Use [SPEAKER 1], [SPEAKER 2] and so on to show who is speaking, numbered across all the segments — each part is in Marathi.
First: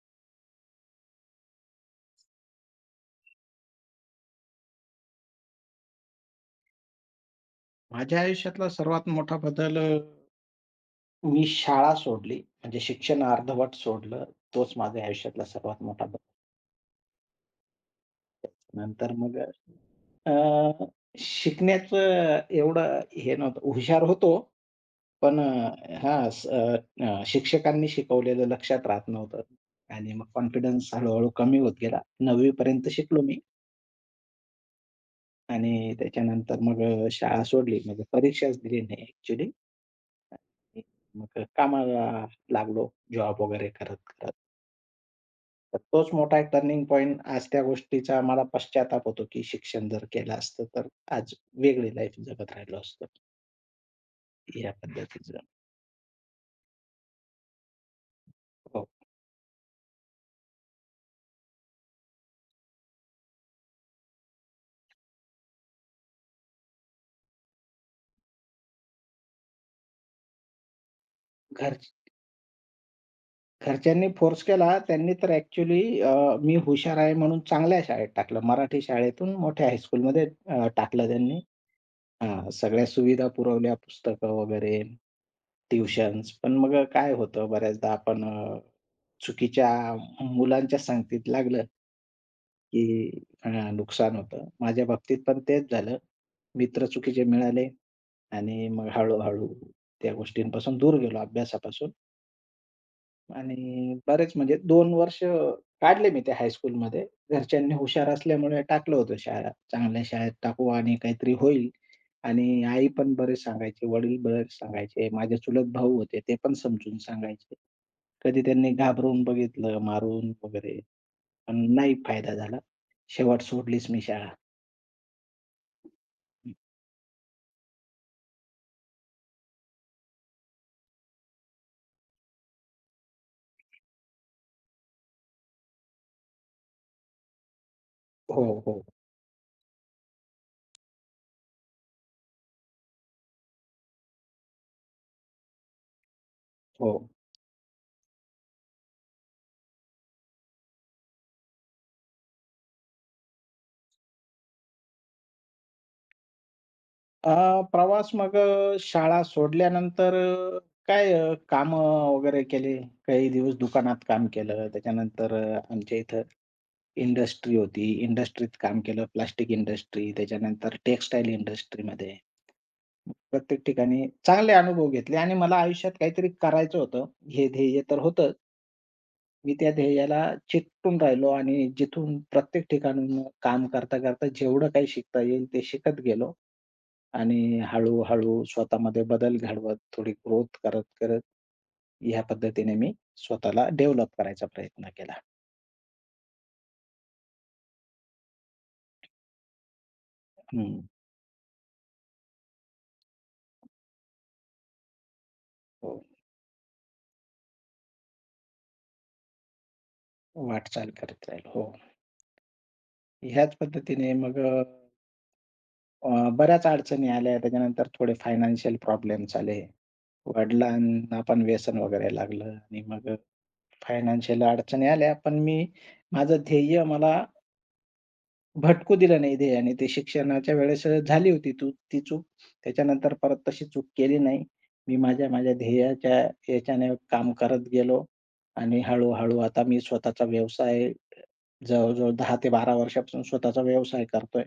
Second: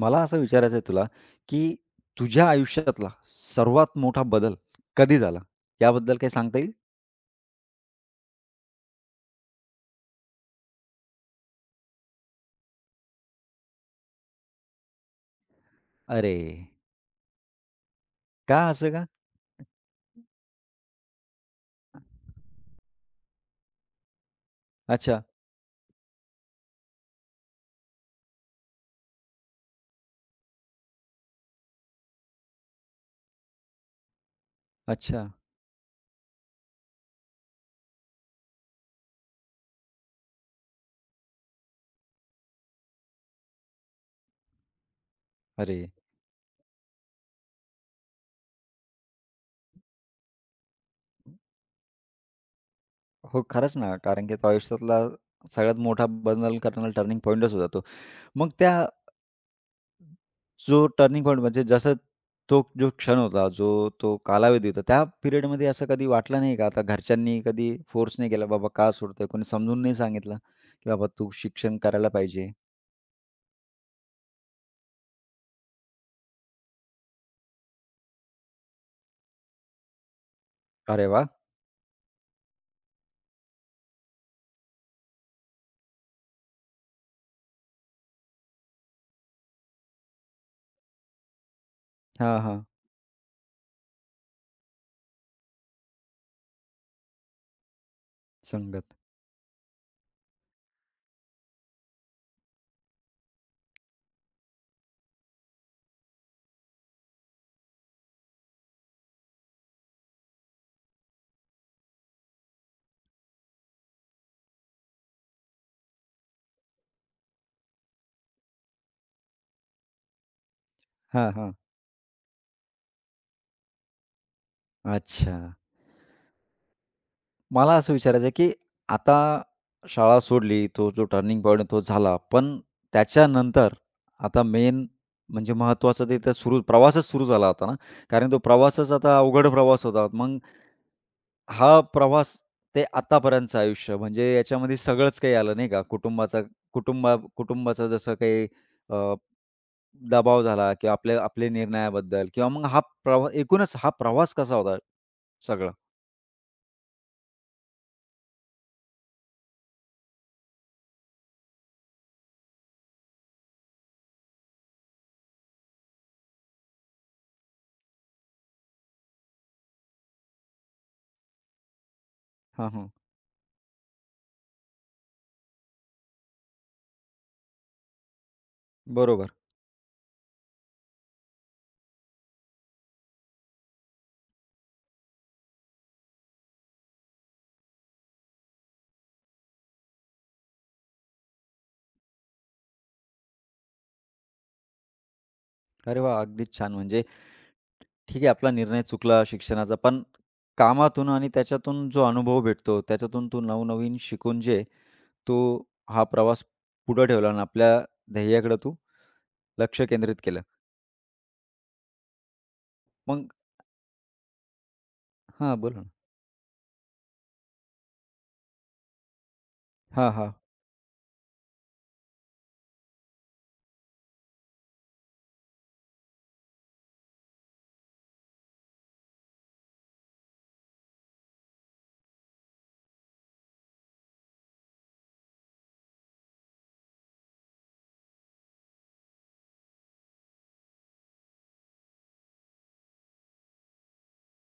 [SPEAKER 1] मला असं विचारायचं आहे तुला, की तुझ्या आयुष्यातला सर्वात मोठा बदल कधी झाला? याबद्दल काही सांगता येईल?
[SPEAKER 2] माझ्या आयुष्यातला सर्वात मोठा बदल मी शाळा सोडली. म्हणजे शिक्षण अर्धवट सोडलं. तोच माझ्या आयुष्यातला सर्वात मोठा बदल.
[SPEAKER 1] अरे! का असं का?
[SPEAKER 2] नंतर मग अ, शिकण्याचं एवढं हे नव्हतं. हुशार होतो,
[SPEAKER 1] अच्छा,
[SPEAKER 2] पण अ, हां, स अ, शिक्षकांनी शिकवलेलं लक्षात राहत नव्हतं आणि मग कॉन्फिडन्स हळू कमी होत गेला. 9वी पर्यंत शिकलो मी
[SPEAKER 1] अच्छा.
[SPEAKER 2] आणि त्याच्यानंतर मग शाळा सोडली. म्हणजे परीक्षाच दिली नाही ॲक्चुअली. मग कामाला लागलो जॉब वगैरे करत-करत.
[SPEAKER 1] अरे!
[SPEAKER 2] तर तोच मोठा एक टर्निंग पॉइंट, आज त्या गोष्टीचा मला पश्चाताप होतो, की शिक्षण जर केलं असतं, तर आज वेगळी लाईफ जगत राहिलो असतो,
[SPEAKER 1] हो, खरंच ना. कारण की तो
[SPEAKER 2] या
[SPEAKER 1] आयुष्यातला
[SPEAKER 2] पद्धतीचं.
[SPEAKER 1] सगळ्यात मोठा बदल करणारा टर्निंग पॉइंटच होता तो. मग त्या
[SPEAKER 2] हो.
[SPEAKER 1] जो टर्निंग पॉइंट म्हणजे जसं तो जो क्षण होता, जो तो कालावधी होता, त्या पिरियडमध्ये असं कधी वाटलं नाही का? आता घरच्यांनी कधी फोर्स नाही केला, "बाबा का सोडतोय?" कोणी समजून नाही सांगितलं, की "बाबा तू
[SPEAKER 2] घर
[SPEAKER 1] शिक्षण करायला पाहिजे."
[SPEAKER 2] घरच्यांनी फोर्स केला. त्यांनी तर ॲक्चुअली मी हुशार आहे म्हणून चांगल्या शाळेत टाकलं. मराठी शाळेतून मोठ्या हायस्कूलमध्ये
[SPEAKER 1] अरे
[SPEAKER 2] टाकलं
[SPEAKER 1] वाह!
[SPEAKER 2] त्यांनी. हां, सगळ्या सुविधा पुरवल्या, पुस्तकं वगैरे, ट्युशन्स. पण मग काय होतं बऱ्याचदा आपण चुकीच्या मुलांच्या संगतीत लागलं
[SPEAKER 1] हां, हां.
[SPEAKER 2] की नुकसान होतं. माझ्या बाबतीत पण तेच झालं. मित्र चुकीचे मिळाले आणि
[SPEAKER 1] संगत.
[SPEAKER 2] मग हळू-हळू त्या गोष्टींपासून दूर गेलो, अभ्यासापासून. आणि बरेच म्हणजे 2 वर्ष काढले मी त्या हायस्कूलमध्ये. घरच्यांनी हुशार असल्यामुळे टाकलं होतं शाळा. चांगल्या शाळेत टाकू आणि काहीतरी होईल. आणि आई पण बरेच सांगायचे, वडील बरेच सांगायचे. माझे चुलत भाऊ होते, ते पण समजून सांगायचे. कधी त्यांनी घाबरवून बघितलं, मारून वगैरे,
[SPEAKER 1] हां, हां.
[SPEAKER 2] पण नाही फायदा झाला. शेवट सोडलीच मी शाळा.
[SPEAKER 1] अच्छा. मला असं विचारायचं आहे, की आता शाळा सोडली, तो जो टर्निंग पॉइंट तो झाला. पण त्याच्यानंतर आता मेन म्हणजे महत्त्वाचं ते तर सुरू प्रवासच सुरू झाला होता ना. कारण तो
[SPEAKER 2] हो, हो,
[SPEAKER 1] प्रवासच आता अवघड प्रवास होता. मग हा प्रवास ते आतापर्यंतचं आयुष्य म्हणजे याच्यामध्ये सगळंच काही आलं नाही का. कुटुंबाचा
[SPEAKER 2] हो.
[SPEAKER 1] कुटुंबा कुटुंबाचा जसं काही अ, दबाव झाला किंवा आपले निर्णयाबद्दल किंवा मग हा एकूणच हा प्रवास कसा होता सगळा?
[SPEAKER 2] अ, प्रवास मग शाळा सोडल्यानंतर, काय कामं वगैरे केले. काही दिवस दुकानात काम केलं. त्याच्यानंतर आमच्या इथं इंडस्ट्री होती. इंडस्ट्रीत काम केलं. प्लास्टिक इंडस्ट्री, त्याच्यानंतर टेक्सटाईल इंडस्ट्रीमध्ये.
[SPEAKER 1] हां, हां.
[SPEAKER 2] प्रत्येक ठिकाणी चांगले अनुभव घेतले आणि मला आयुष्यात काहीतरी करायचं होतं. हे ध्येय तर होतंच.
[SPEAKER 1] बरोबर.
[SPEAKER 2] मी त्या ध्येयाला चिकटून राहिलो आणि जिथून प्रत्येक ठिकाणून काम करता, करता जेवढं काही शिकता येईल ते शिकत गेलो. आणि हळू-हळू स्वतःमध्ये बदल घडवत, थोडी ग्रोथ करत-करत, ह्या पद्धतीने मी स्वतःला डेव्हलप करायचा प्रयत्न केला.
[SPEAKER 1] अरे वाह! अगदीच छान. म्हणजे ठीक आहे आपला निर्णय चुकला शिक्षणाचा, पण
[SPEAKER 2] हं.
[SPEAKER 1] कामातून आणि त्याच्यातून जो अनुभव भेटतो, त्याच्यातून तू नवनवीन शिकून जे तू
[SPEAKER 2] हो.
[SPEAKER 1] हा प्रवास पुढे ठेवला आणि आपल्या ध्येयाकडे तू लक्ष केंद्रित केलं.
[SPEAKER 2] वाटचाल करत राहिलो. हो.
[SPEAKER 1] मग
[SPEAKER 2] ह्याच पद्धतीने मग
[SPEAKER 1] हां, बोला ना.
[SPEAKER 2] बऱ्याच अडचणी आल्या. त्याच्यानंतर थोडे फायनान्शियल प्रॉब्लेम्स आले.
[SPEAKER 1] हां, हां.
[SPEAKER 2] वडिलांना पण व्यसन वगैरे लागलं आणि मग फायनान्शियल अडचणी आल्या. पण मी माझं ध्येय मला भटकू दिलं नाही, ध्येयाने. ते शिक्षणाच्या वेळेस झाली होती तू ती चूक. त्याच्यानंतर परत तशी चूक केली नाही. मी माझ्या माझ्या ध्येयाच्या याच्याने काम करत गेलो आणि हळू-हळू आता मी स्वतःचा व्यवसाय, जवळ-जवळ 10 ते 12 वर्षापासून स्वतःचा व्यवसाय करतोय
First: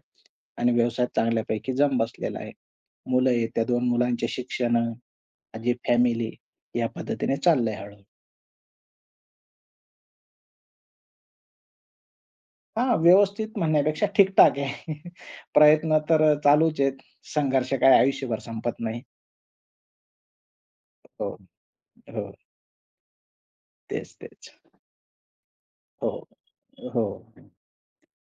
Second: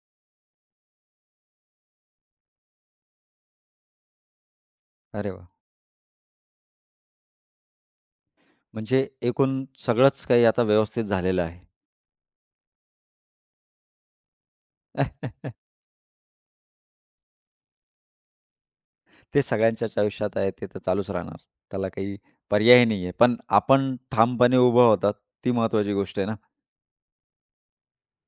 [SPEAKER 2] आणि व्यवसाय चांगल्यापैकी जम बसलेला आहे. मुलं आहेत, त्या 2 मुलांचे शिक्षण,
[SPEAKER 1] अरे वाह!
[SPEAKER 2] माझी फॅमिली, या पद्धतीने चाललंय हळू.
[SPEAKER 1] म्हणजे एकूण सगळंच काही आता व्यवस्थित झालेलं आहे.
[SPEAKER 2] हां, व्यवस्थित म्हणण्यापेक्षा ठीक आहे. प्रयत्न तर चालूच आहेत. संघर्ष काय आयुष्यभर संपत नाही.
[SPEAKER 1] ते सगळ्यांच्याच आयुष्यात आहे, ते तर चालूच
[SPEAKER 2] हो.
[SPEAKER 1] राहणार. त्याला काही
[SPEAKER 2] हो.
[SPEAKER 1] पर्याय नाही आहे. पण आपण
[SPEAKER 2] तेच, तेच.
[SPEAKER 1] ठामपणे उभं होतात, ती महत्त्वाची
[SPEAKER 2] हो,
[SPEAKER 1] गोष्ट आहे ना.
[SPEAKER 2] हो.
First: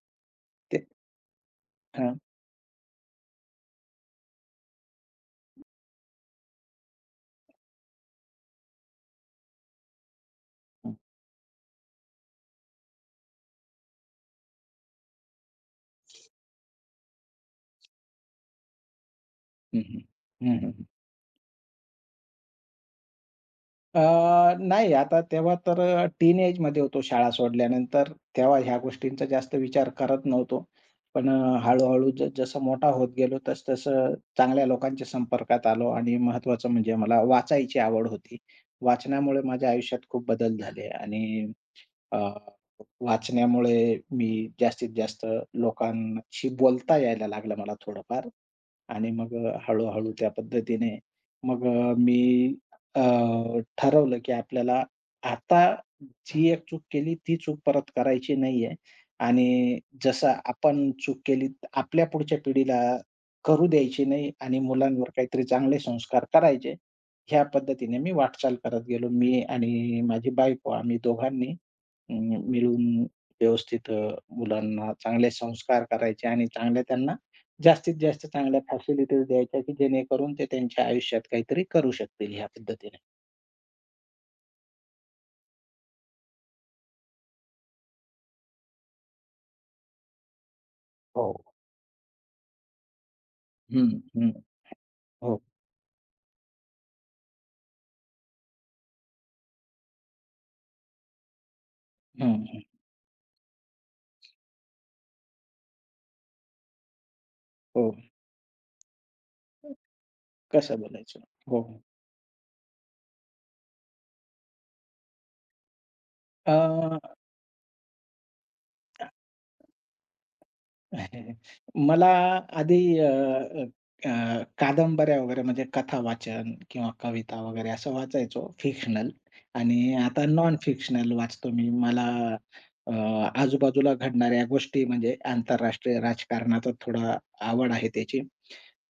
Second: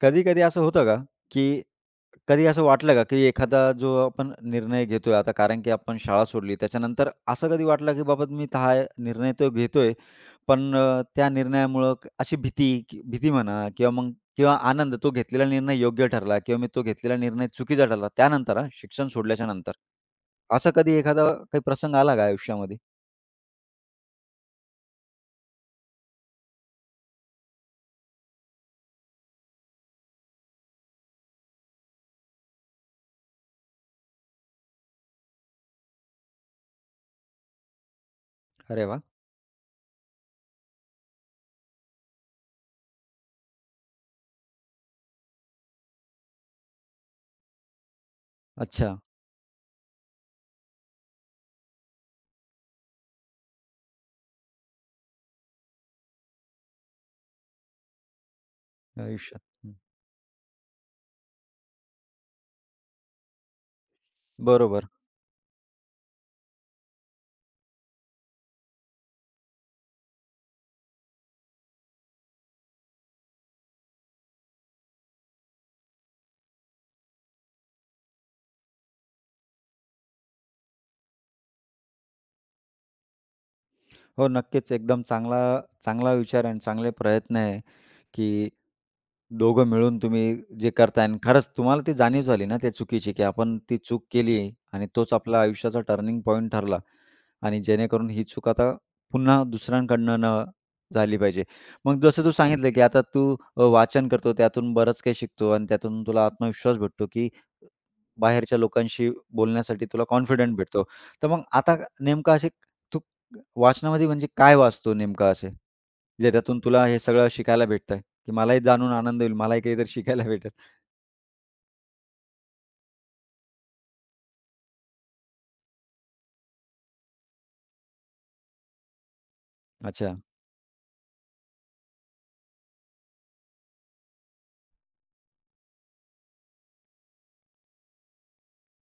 [SPEAKER 1] कधी-कधी असं होतं
[SPEAKER 2] ते
[SPEAKER 1] का, की
[SPEAKER 2] हां.
[SPEAKER 1] कधी असं वाटलं का, की एखादा जो आपण निर्णय घेतोय आता कारण की आपण शाळा सोडली त्याच्यानंतर असं कधी वाटलं, की बाबा मी तर हा निर्णय तो घेतोय, पण
[SPEAKER 2] हं,
[SPEAKER 1] त्या निर्णयामुळं अशी भीती की भीती म्हणा किंवा मग किंवा आनंद तो घेतलेला निर्णय योग्य ठरला किंवा मी तो घेतलेला निर्णय चुकीचा ठरला त्यानंतर हां, शिक्षण सोडल्याच्या नंतर.
[SPEAKER 2] हं, हं. हं,
[SPEAKER 1] असा
[SPEAKER 2] हं.
[SPEAKER 1] कधी एखादा काही प्रसंग आला का आयुष्यामध्ये?
[SPEAKER 2] अ, नाही, आता तेव्हा तर टीनएजमध्ये होतो शाळा सोडल्यानंतर. तेव्हा ह्या गोष्टींचा जास्त विचार करत नव्हतो. पण हळू-हळू जसं मोठा होत गेलो, तसं-तसं चांगल्या लोकांच्या संपर्कात आलो आणि महत्त्वाचं म्हणजे मला वाचायची आवड होती.
[SPEAKER 1] अरे वाह!
[SPEAKER 2] वाचनामुळे माझ्या आयुष्यात खूप बदल झाले आणि अ, वाचण्यामुळे मी जास्तीत जास्त लोकांशी बोलता यायला लागलं, मला थोडंफार.
[SPEAKER 1] अच्छा,
[SPEAKER 2] आणि मग हळू-हळू त्या पद्धतीने मग मी अ, ठरवलं, की आपल्याला आता जी एक चूक केली ती चूक परत करायची नाहीये.
[SPEAKER 1] आयुष्यात. हं,
[SPEAKER 2] आणि जसं आपण चूक केली, आपल्या पुढच्या पिढीला करू द्यायची नाही आणि
[SPEAKER 1] बरोबर.
[SPEAKER 2] मुलांवर काहीतरी चांगले संस्कार करायचे. ह्या पद्धतीने मी वाटचाल करत गेलो. मी आणि माझी बायको, आम्ही दोघांनी अ, मिळून व्यवस्थित, मुलांना चांगले संस्कार करायचे आणि चांगल्या त्यांना जास्तीत जास्त चांगल्या फॅसिलिटीज द्यायच्या, की जेणेकरून ते त्यांच्या आयुष्यात काहीतरी करू शकतील, ह्या पद्धतीने.
[SPEAKER 1] हो, नक्कीच एकदम चांगला चांगला विचार आणि चांगले प्रयत्न आहे, की दोघं मिळून तुम्ही जे करताय आणि
[SPEAKER 2] हो.
[SPEAKER 1] खरंच तुम्हाला ती जाणीव झाली ना त्या चुकीची, की आपण ती
[SPEAKER 2] हं,
[SPEAKER 1] चूक
[SPEAKER 2] हं.
[SPEAKER 1] केली आहे आणि तोच आपला
[SPEAKER 2] हो.
[SPEAKER 1] आयुष्याचा टर्निंग पॉइंट ठरला आणि जेणेकरून ही चूक आता पुन्हा दुसऱ्यांकडनं न झाली पाहिजे. मग जसं तू
[SPEAKER 2] हं, हं.
[SPEAKER 1] सांगितलं, की आता तू वाचन करतो, त्यातून बरंच काही शिकतो आणि त्यातून तुला आत्मविश्वास भेटतो, की
[SPEAKER 2] हो.
[SPEAKER 1] बाहेरच्या लोकांशी बोलण्यासाठी तुला कॉन्फिडंट
[SPEAKER 2] कसं
[SPEAKER 1] भेटतो.
[SPEAKER 2] बोलायचं?
[SPEAKER 1] तर मग
[SPEAKER 2] हो.
[SPEAKER 1] आता नेमकं असे तू वाचनामध्ये म्हणजे काय वाचतो नेमकं असे? ज्याच्यातून तुला हे
[SPEAKER 2] अ
[SPEAKER 1] सगळं शिकायला भेटतंय, की मलाही जाणून आनंद होईल, मलाही काहीतरी शिकायला भेटेल?
[SPEAKER 2] मला आधी अ, अ, अ, कादंबऱ्या वगैरे, म्हणजे कथा वाचन किंवा कविता वगैरे असं वाचायचो, फिक्शनल. आणि
[SPEAKER 1] अच्छा.
[SPEAKER 2] आता नॉन फिक्शनल वाचतो मी. मला अ, आजूबाजूला घडणाऱ्या गोष्टी, म्हणजे आंतरराष्ट्रीय राजकारणाचा थोडा आवड आहे त्याची.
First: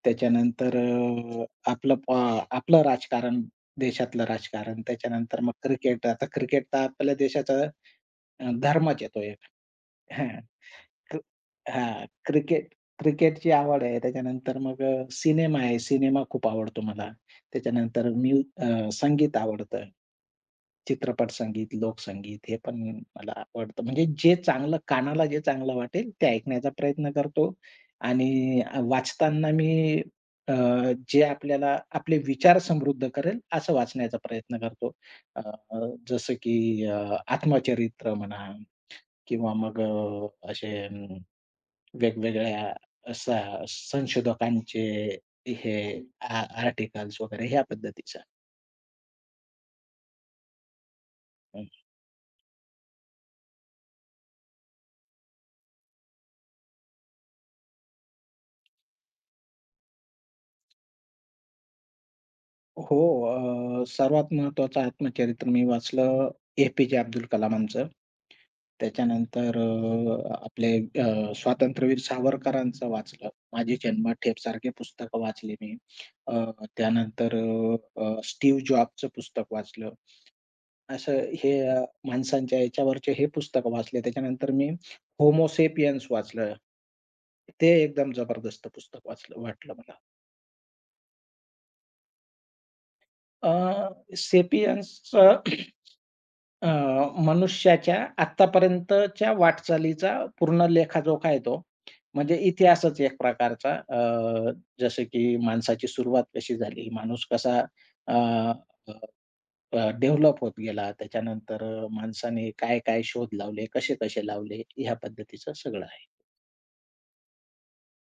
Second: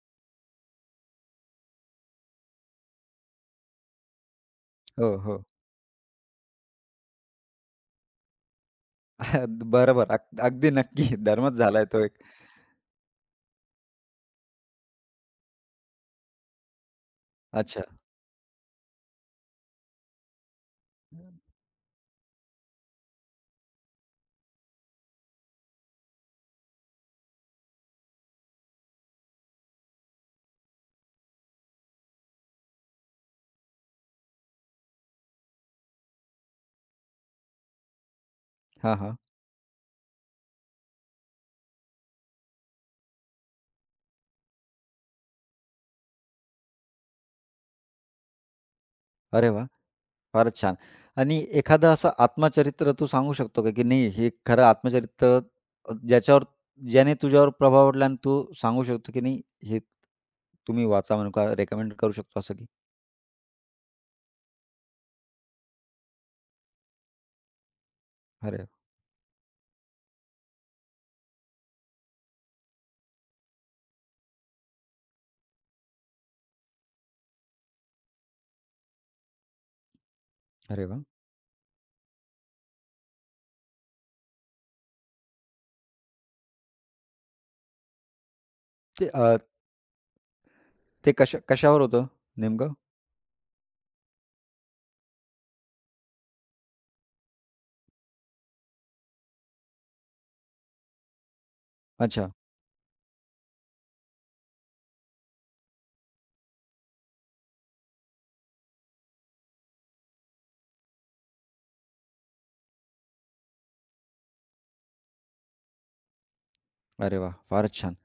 [SPEAKER 2] त्याच्यानंतर अ, आपलं प आपलं राजकारण, देशातलं राजकारण,
[SPEAKER 1] हो,
[SPEAKER 2] त्याच्यानंतर
[SPEAKER 1] हो.
[SPEAKER 2] मग क्रिकेट. आता क्रिकेट तर आपल्या देशाचा धर्मच आहे एक.
[SPEAKER 1] बरोबर. अगदी नक्की
[SPEAKER 2] क्रि
[SPEAKER 1] धर्मच झालाय तो
[SPEAKER 2] हां,
[SPEAKER 1] एक.
[SPEAKER 2] क्रिकेटची आवड आहे. त्याच्यानंतर मग सिनेमा आहे. सिनेमा खूप आवडतो मला.
[SPEAKER 1] अच्छा.
[SPEAKER 2] त्याच्यानंतर संगीत आवडतं. चित्रपट संगीत, लोकसंगीत हे पण मला आवडतं. म्हणजे जे चांगलं कानाला, जे चांगलं वाटेल ते ऐकण्याचा प्रयत्न करतो. आणि वाचताना मी अ, जे आपल्याला आपले विचार समृद्ध करेल असं वाचण्याचा प्रयत्न करतो. अ, अ, जसं की अ, आत्मचरित्र म्हणा
[SPEAKER 1] हां, हां.
[SPEAKER 2] किंवा मग असे वेगवेगळ्या असा संशोधकांचे हे आ आर्टिकल्स वगैरे ह्या पद्धतीचा.
[SPEAKER 1] अरे वाह! फारच छान. आणि
[SPEAKER 2] हं.
[SPEAKER 1] एखादं असं आत्मचरित्र तू सांगू शकतो का, की नाही हे खरं आत्मचरित्र ज्याच्यावर ज्याने तुझ्यावर प्रभाव पडला आणि तू सांगू शकतो, की नाही हे तुम्ही वाचा म्हणून का रेकमेंड करू शकतो असं की?
[SPEAKER 2] हो, सर्वात महत्त्वाचं आत्मचरित्र मी वाचलं, ए-पी-जे अब्दुल कलामांचं.
[SPEAKER 1] अरे वाह!
[SPEAKER 2] त्याच्यानंतर आपले स्वातंत्र्यवीर सावरकरांचं वाचलं. माझी जन्मठेप सारखी पुस्तकं वाचली मी. अ, त्यानंतर अ, अ, स्टीव्ह जॉबचं पुस्तक वाचलं.
[SPEAKER 1] अरे वाह!
[SPEAKER 2] असं हे माणसांच्या याच्यावरचे हे पुस्तकं वाचले. त्याच्यानंतर मी होमो वाचलं. ते एकदम जबरदस्त
[SPEAKER 1] ते
[SPEAKER 2] पुस्तक वाचलं, वाटलं मला.
[SPEAKER 1] ते कशा कशावर होतं नेमकं?
[SPEAKER 2] अ, सेपियन्सचं, अ, मनुष्याच्या आत्तापर्यंतच्या वाटचालीचा पूर्ण लेखाजोखा आहे तो.
[SPEAKER 1] अच्छा.
[SPEAKER 2] म्हणजे इतिहासच एक प्रकारचा. जसं की माणसाची सुरुवात कशी झाली, माणूस कसा डेव्हलप होत गेला, त्याच्यानंतर माणसाने काय-काय शोध लावले, कसे-कसे लावले, ह्या पद्धतीचं सगळं आहे.
[SPEAKER 1] अरे वाह! फारच छान.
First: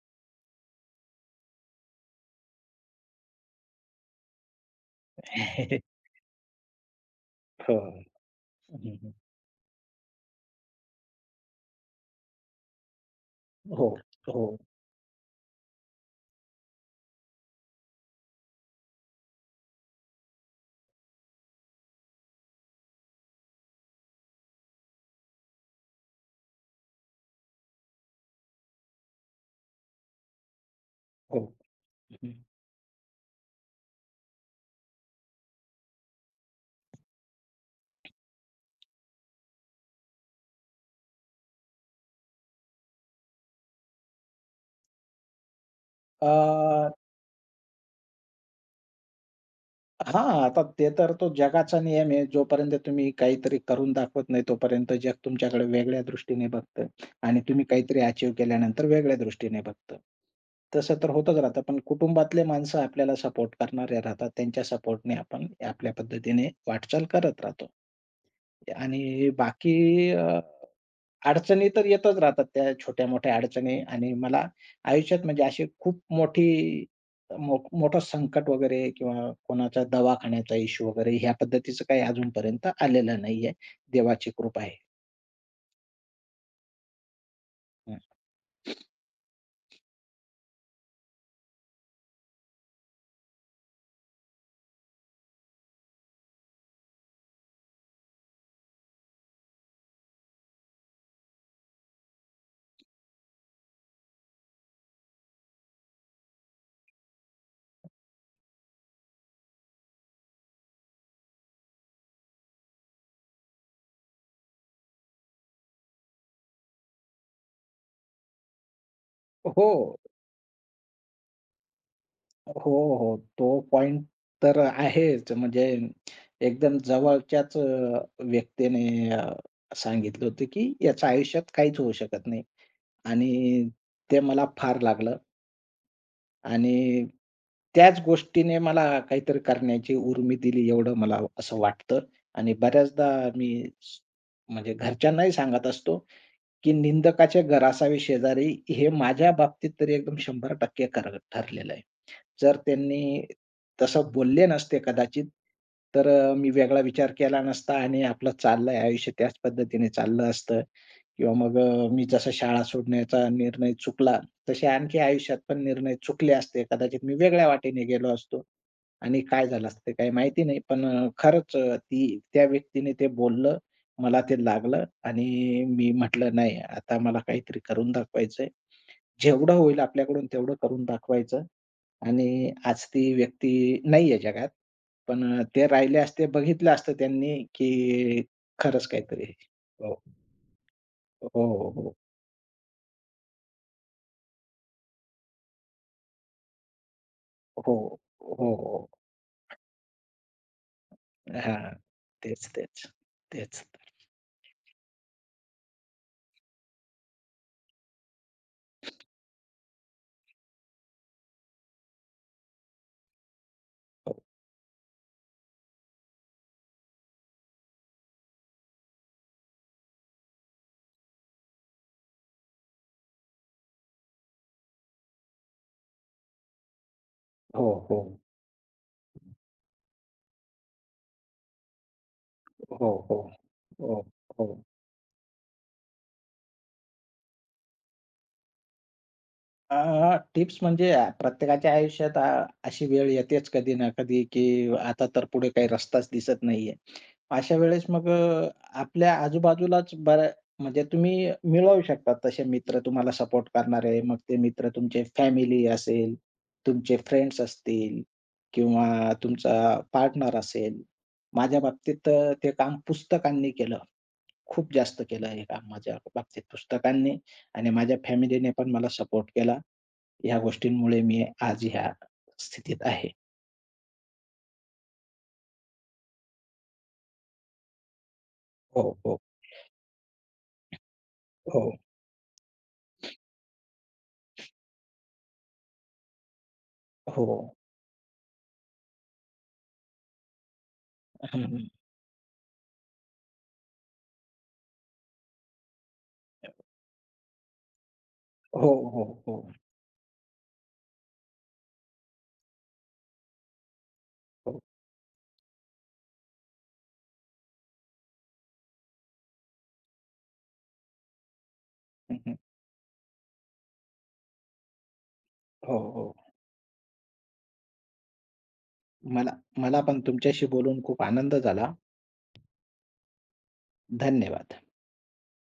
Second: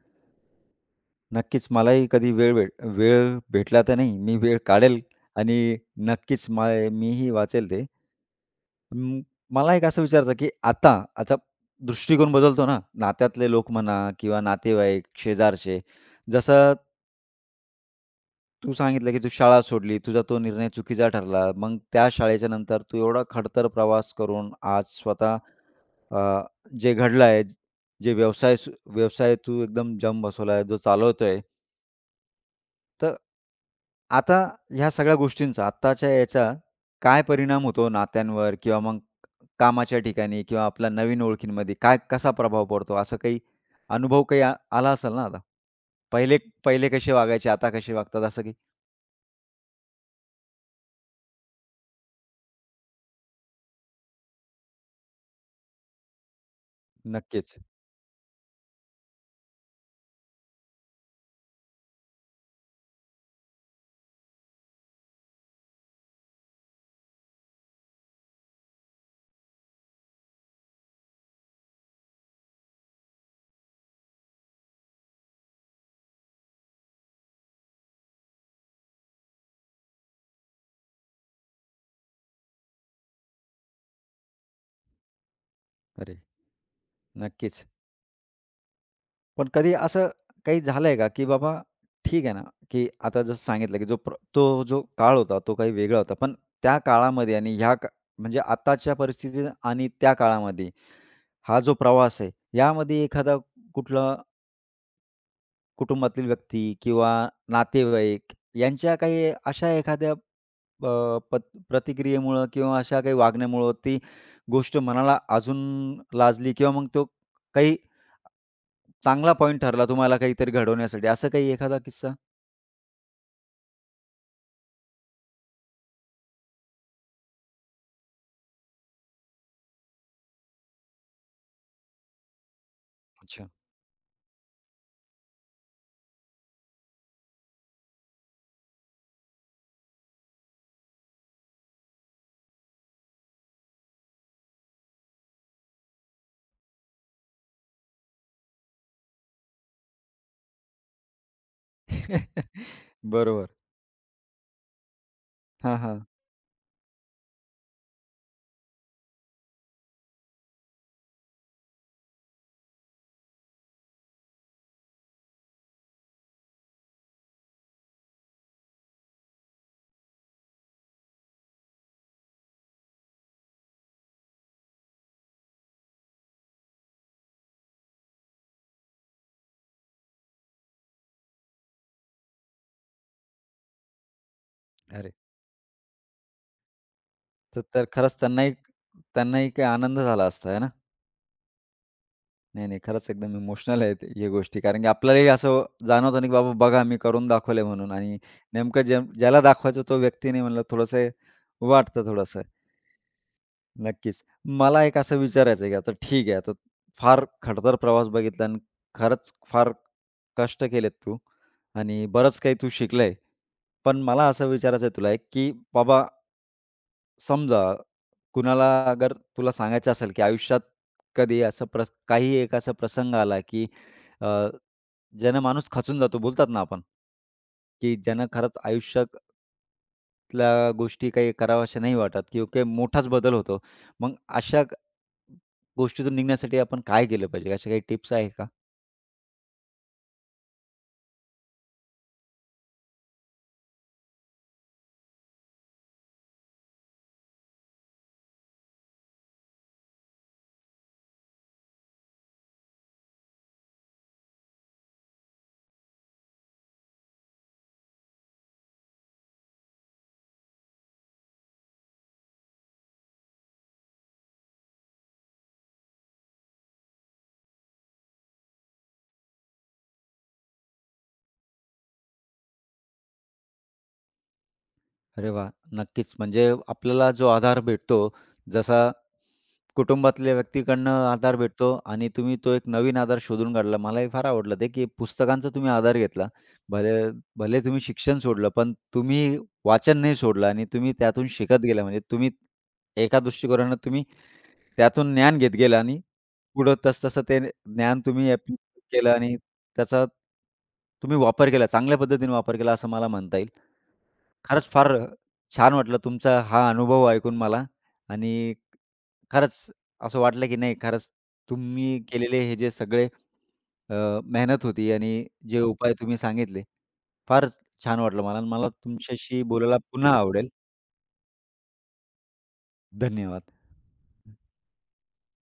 [SPEAKER 1] नक्कीच मलाही कधी वेळ वेळ भेटला तर नाही. मी वेळ काढेल आणि नक्कीच मीही वाचेल
[SPEAKER 2] हो.
[SPEAKER 1] ते.
[SPEAKER 2] हं,
[SPEAKER 1] अं, मला एक असं विचारायचं की आता आता दृष्टिकोन बदलतो ना, नात्यातले लोक
[SPEAKER 2] हो,
[SPEAKER 1] म्हणा किंवा
[SPEAKER 2] हो,
[SPEAKER 1] नातेवाईक, शेजारचे. जसं तू सांगितलं की तू शाळा सोडली, तुझा तो निर्णय चुकीचा ठरला. मग त्या शाळेच्या नंतर तू एवढा खडतर प्रवास करून आज स्वतः अ, जे घडलं आहे, जे व्यवसाय व्यवसाय तू एकदम जम बसवला आहे, जो चालवतोय.
[SPEAKER 2] हो.
[SPEAKER 1] तर आता ह्या सगळ्या गोष्टींचा आत्ताच्या याचा काय परिणाम होतो नात्यांवर किंवा मग कामाच्या ठिकाणी किंवा आपल्या नवीन ओळखींमध्ये काय कसा प्रभाव पडतो? असं काही अनुभव काही आला असेल ना आता? पहिले पहिले
[SPEAKER 2] अ,
[SPEAKER 1] कसे वागायचे, आता कसे वागतात असं काही?
[SPEAKER 2] हां, आता ते तर, तो जगाचा नियम आहे. जोपर्यंत तुम्ही काहीतरी करून दाखवत नाही, तोपर्यंत जग तुमच्याकडे वेगळ्या दृष्टीने बघतं आणि
[SPEAKER 1] नक्कीच.
[SPEAKER 2] तुम्ही काहीतरी अचीव्ह केल्यानंतर वेगळ्या दृष्टीने बघतं. तसं तर होतच राहतं. पण कुटुंबातले माणसं आपल्याला सपोर्ट करणारे राहतात. त्यांच्या सपोर्टने आपण आपल्या पद्धतीने वाटचाल करत राहतो. आणि बाकी अडचणी तर येतच राहतात, त्या छोट्या-मोठ्या अडचणी. आणि मला आयुष्यात म्हणजे अशी खूप मोठी मोठं संकट वगैरे, किंवा कोणाचा दवाखान्याचा इश्यू वगैरे, ह्या पद्धतीचं काही अजूनपर्यंत आलेलं नाहीये. देवाची कृपा आहे.
[SPEAKER 1] अरे! नक्कीच.
[SPEAKER 2] हं.
[SPEAKER 1] पण कधी असं काही झालंय का, की बाबा ठीक आहे ना, की आता जसं सांगितलं, की जो तो जो काळ होता तो काही वेगळा होता. पण त्या काळामध्ये आणि ह्या म्हणजे आताच्या परिस्थितीत आणि त्या काळामध्ये हा जो प्रवास आहे, यामध्ये एखादा कुठला कुटुंबातील व्यक्ती किंवा नातेवाईक यांच्या काही अशा एखाद्या प्रतिक्रियेमुळं किंवा अशा काही वागण्यामुळं ती गोष्ट मनाला अजून लाजली किंवा मग तो काही चांगला पॉइंट
[SPEAKER 2] हो.
[SPEAKER 1] ठरला तुम्हाला काहीतरी घडवण्यासाठी, असं काही एखादा किस्सा?
[SPEAKER 2] हो, हो. तो पॉइंट तर आहेच. म्हणजे एकदम जवळच्याच व्यक्तीने सांगितलं होतं, की याच्या आयुष्यात काहीच होऊ शकत नाही.
[SPEAKER 1] अच्छा.
[SPEAKER 2] आणि ते मला फार लागलं. आणि त्याच गोष्टीने मला काहीतरी करण्याची उर्मी दिली, एवढं मला असं वाटतं. आणि बऱ्याचदा मी स- म्हणजे घरच्यांनाही सांगत असतो, की निंदकाचे घर असावे शेजारी, हे माझ्या बाबतीत तरी एकदम 100% खरं ठरलेलं आहे. जर त्यांनी
[SPEAKER 1] बरोबर.
[SPEAKER 2] तसं बोलले नसते कदाचित,
[SPEAKER 1] हां, हां.
[SPEAKER 2] तर मी वेगळा विचार केला नसता आणि आपलं चाललंय आयुष्य त्याच पद्धतीने चाललं असतं. किंवा मग मी जसा शाळा सोडण्याचा निर्णय चुकला, तसे आणखी आयुष्यात पण निर्णय चुकले असते. कदाचित मी वेगळ्या वाटेने गेलो असतो आणि काय झालं असतं ते काही माहिती नाही. पण खरंच, ती त्या व्यक्तीने ते बोललं, मला ते लागलं आणि मी म्हटलं, "नाही, आता मला काहीतरी करून दाखवायचंय." जेवढं होईल आपल्याकडून तेवढं करून दाखवायचं. आणि आज ती व्यक्ती नाहीये जगात.
[SPEAKER 1] अरे!
[SPEAKER 2] पण ते राहिले असते, बघितलं असतं त्यांनी,
[SPEAKER 1] तर तर खरंच
[SPEAKER 2] की
[SPEAKER 1] त्यांनाही
[SPEAKER 2] खरंच काहीतरी.
[SPEAKER 1] त्यांनाही काही
[SPEAKER 2] हो.
[SPEAKER 1] आनंद झाला असता, आहे ना?
[SPEAKER 2] हो, हो, हो.
[SPEAKER 1] नाही, नाही. खरंच एकदम इमोशनल आहेत या गोष्टी. कारण की आपल्यालाही असं जाणवतं ना, की बाबा बघा मी करून दाखवलंय
[SPEAKER 2] हो,
[SPEAKER 1] म्हणून आणि
[SPEAKER 2] हो,
[SPEAKER 1] नेमकं
[SPEAKER 2] हो.
[SPEAKER 1] ज्याला दाखवायचं तो व्यक्ती नाही म्हणलं थोडंसं
[SPEAKER 2] हां.
[SPEAKER 1] वाटतं थोडंसं.
[SPEAKER 2] तेच, तेच. तेच.
[SPEAKER 1] नक्कीच. मला एक असं विचारायचं आहे, की आता ठीक आहे, आता फार खडतर प्रवास बघितला आणि खरंच फार कष्ट केलेत तू आणि बरंच काही तू शिकलंय. पण मला असं विचारायचं आहे तुला एक, की बाबा समजा कुणाला अगर तुला सांगायचं असेल, की आयुष्यात कधी असं काही एक असा प्रसंग आला, की अ, ज्यानं माणूस खचून जातो. बोलतात ना आपण,
[SPEAKER 2] हो,
[SPEAKER 1] की
[SPEAKER 2] हो.
[SPEAKER 1] ज्यानं खरंच आयुष्यात ...तल्या गोष्टी काही कराव्याशा नाही वाटत किंवा काही
[SPEAKER 2] हो,
[SPEAKER 1] मोठाच
[SPEAKER 2] हो.
[SPEAKER 1] बदल होतो.
[SPEAKER 2] हो,
[SPEAKER 1] मग
[SPEAKER 2] हो.
[SPEAKER 1] अशा गोष्टीतून निघण्यासाठी आपण काय केलं पाहिजे? अशा काही टिप्स आहे का?
[SPEAKER 2] अ, टिप्स म्हणजे, प्रत्येकाच्या आयुष्यात अशी वेळ येतेच कधी ना कधी, की आता तर पुढे काही रस्ताच दिसत नाहीये. अशा वेळेस मग आपल्या आजूबाजूलाच म्हणजे तुम्ही मिळवू शकता तसे मित्र, तुम्हाला सपोर्ट करणारे. मग ते मित्र तुमचे फॅमिली असेल, तुमचे फ्रेंड्स असतील किंवा तुमचा पार्टनर असेल. माझ्या बाबतीत तर ते काम पुस्तकांनी केलं. खूप जास्त केलं हे काम माझ्या बाबतीत पुस्तकांनी. आणि माझ्या फॅमिलीने पण मला सपोर्ट केला. ह्या गोष्टींमुळे मी आज ह्या स्थितीत आहे.
[SPEAKER 1] अरे वा, नक्कीच. म्हणजे आपल्याला जो आधार भेटतो, जसा
[SPEAKER 2] हो, हो,
[SPEAKER 1] कुटुंबातल्या व्यक्तीकडनं आधार भेटतो
[SPEAKER 2] हो,
[SPEAKER 1] आणि तुम्ही तो एक नवीन आधार शोधून काढला. मला हे फार आवडलं ते, की पुस्तकांचा तुम्ही आधार घेतला. भले
[SPEAKER 2] हो.
[SPEAKER 1] भले तुम्ही शिक्षण सोडलं, पण तुम्ही वाचन नाही सोडलं आणि तुम्ही त्यातून शिकत
[SPEAKER 2] हं,
[SPEAKER 1] गेला. म्हणजे तुम्ही एका दृष्टिकोनानं तुम्ही त्यातून ज्ञान घेत गेला आणि पुढं तसतसं ते ज्ञान तुम्ही
[SPEAKER 2] हो,
[SPEAKER 1] ॲप्लिकेट
[SPEAKER 2] हो,
[SPEAKER 1] केलं आणि
[SPEAKER 2] हो,
[SPEAKER 1] त्याचा तुम्ही वापर केला. चांगल्या पद्धतीने वापर केला असं मला म्हणता येईल.
[SPEAKER 2] हो.
[SPEAKER 1] खरंच फार छान वाटलं तुमचा हा अनुभव ऐकून मला आणि खरंच असं वाटलं की नाही खरंच तुम्ही केलेले हे जे सगळे अ, मेहनत होती आणि जे
[SPEAKER 2] हो,
[SPEAKER 1] उपाय तुम्ही
[SPEAKER 2] हो.
[SPEAKER 1] सांगितले, फार छान वाटलं मला आणि मला
[SPEAKER 2] मला
[SPEAKER 1] तुमच्याशी बोलायला
[SPEAKER 2] मला पण
[SPEAKER 1] पुन्हा
[SPEAKER 2] तुमच्याशी
[SPEAKER 1] आवडेल.
[SPEAKER 2] बोलून खूप आनंद झाला.
[SPEAKER 1] धन्यवाद.
[SPEAKER 2] धन्यवाद.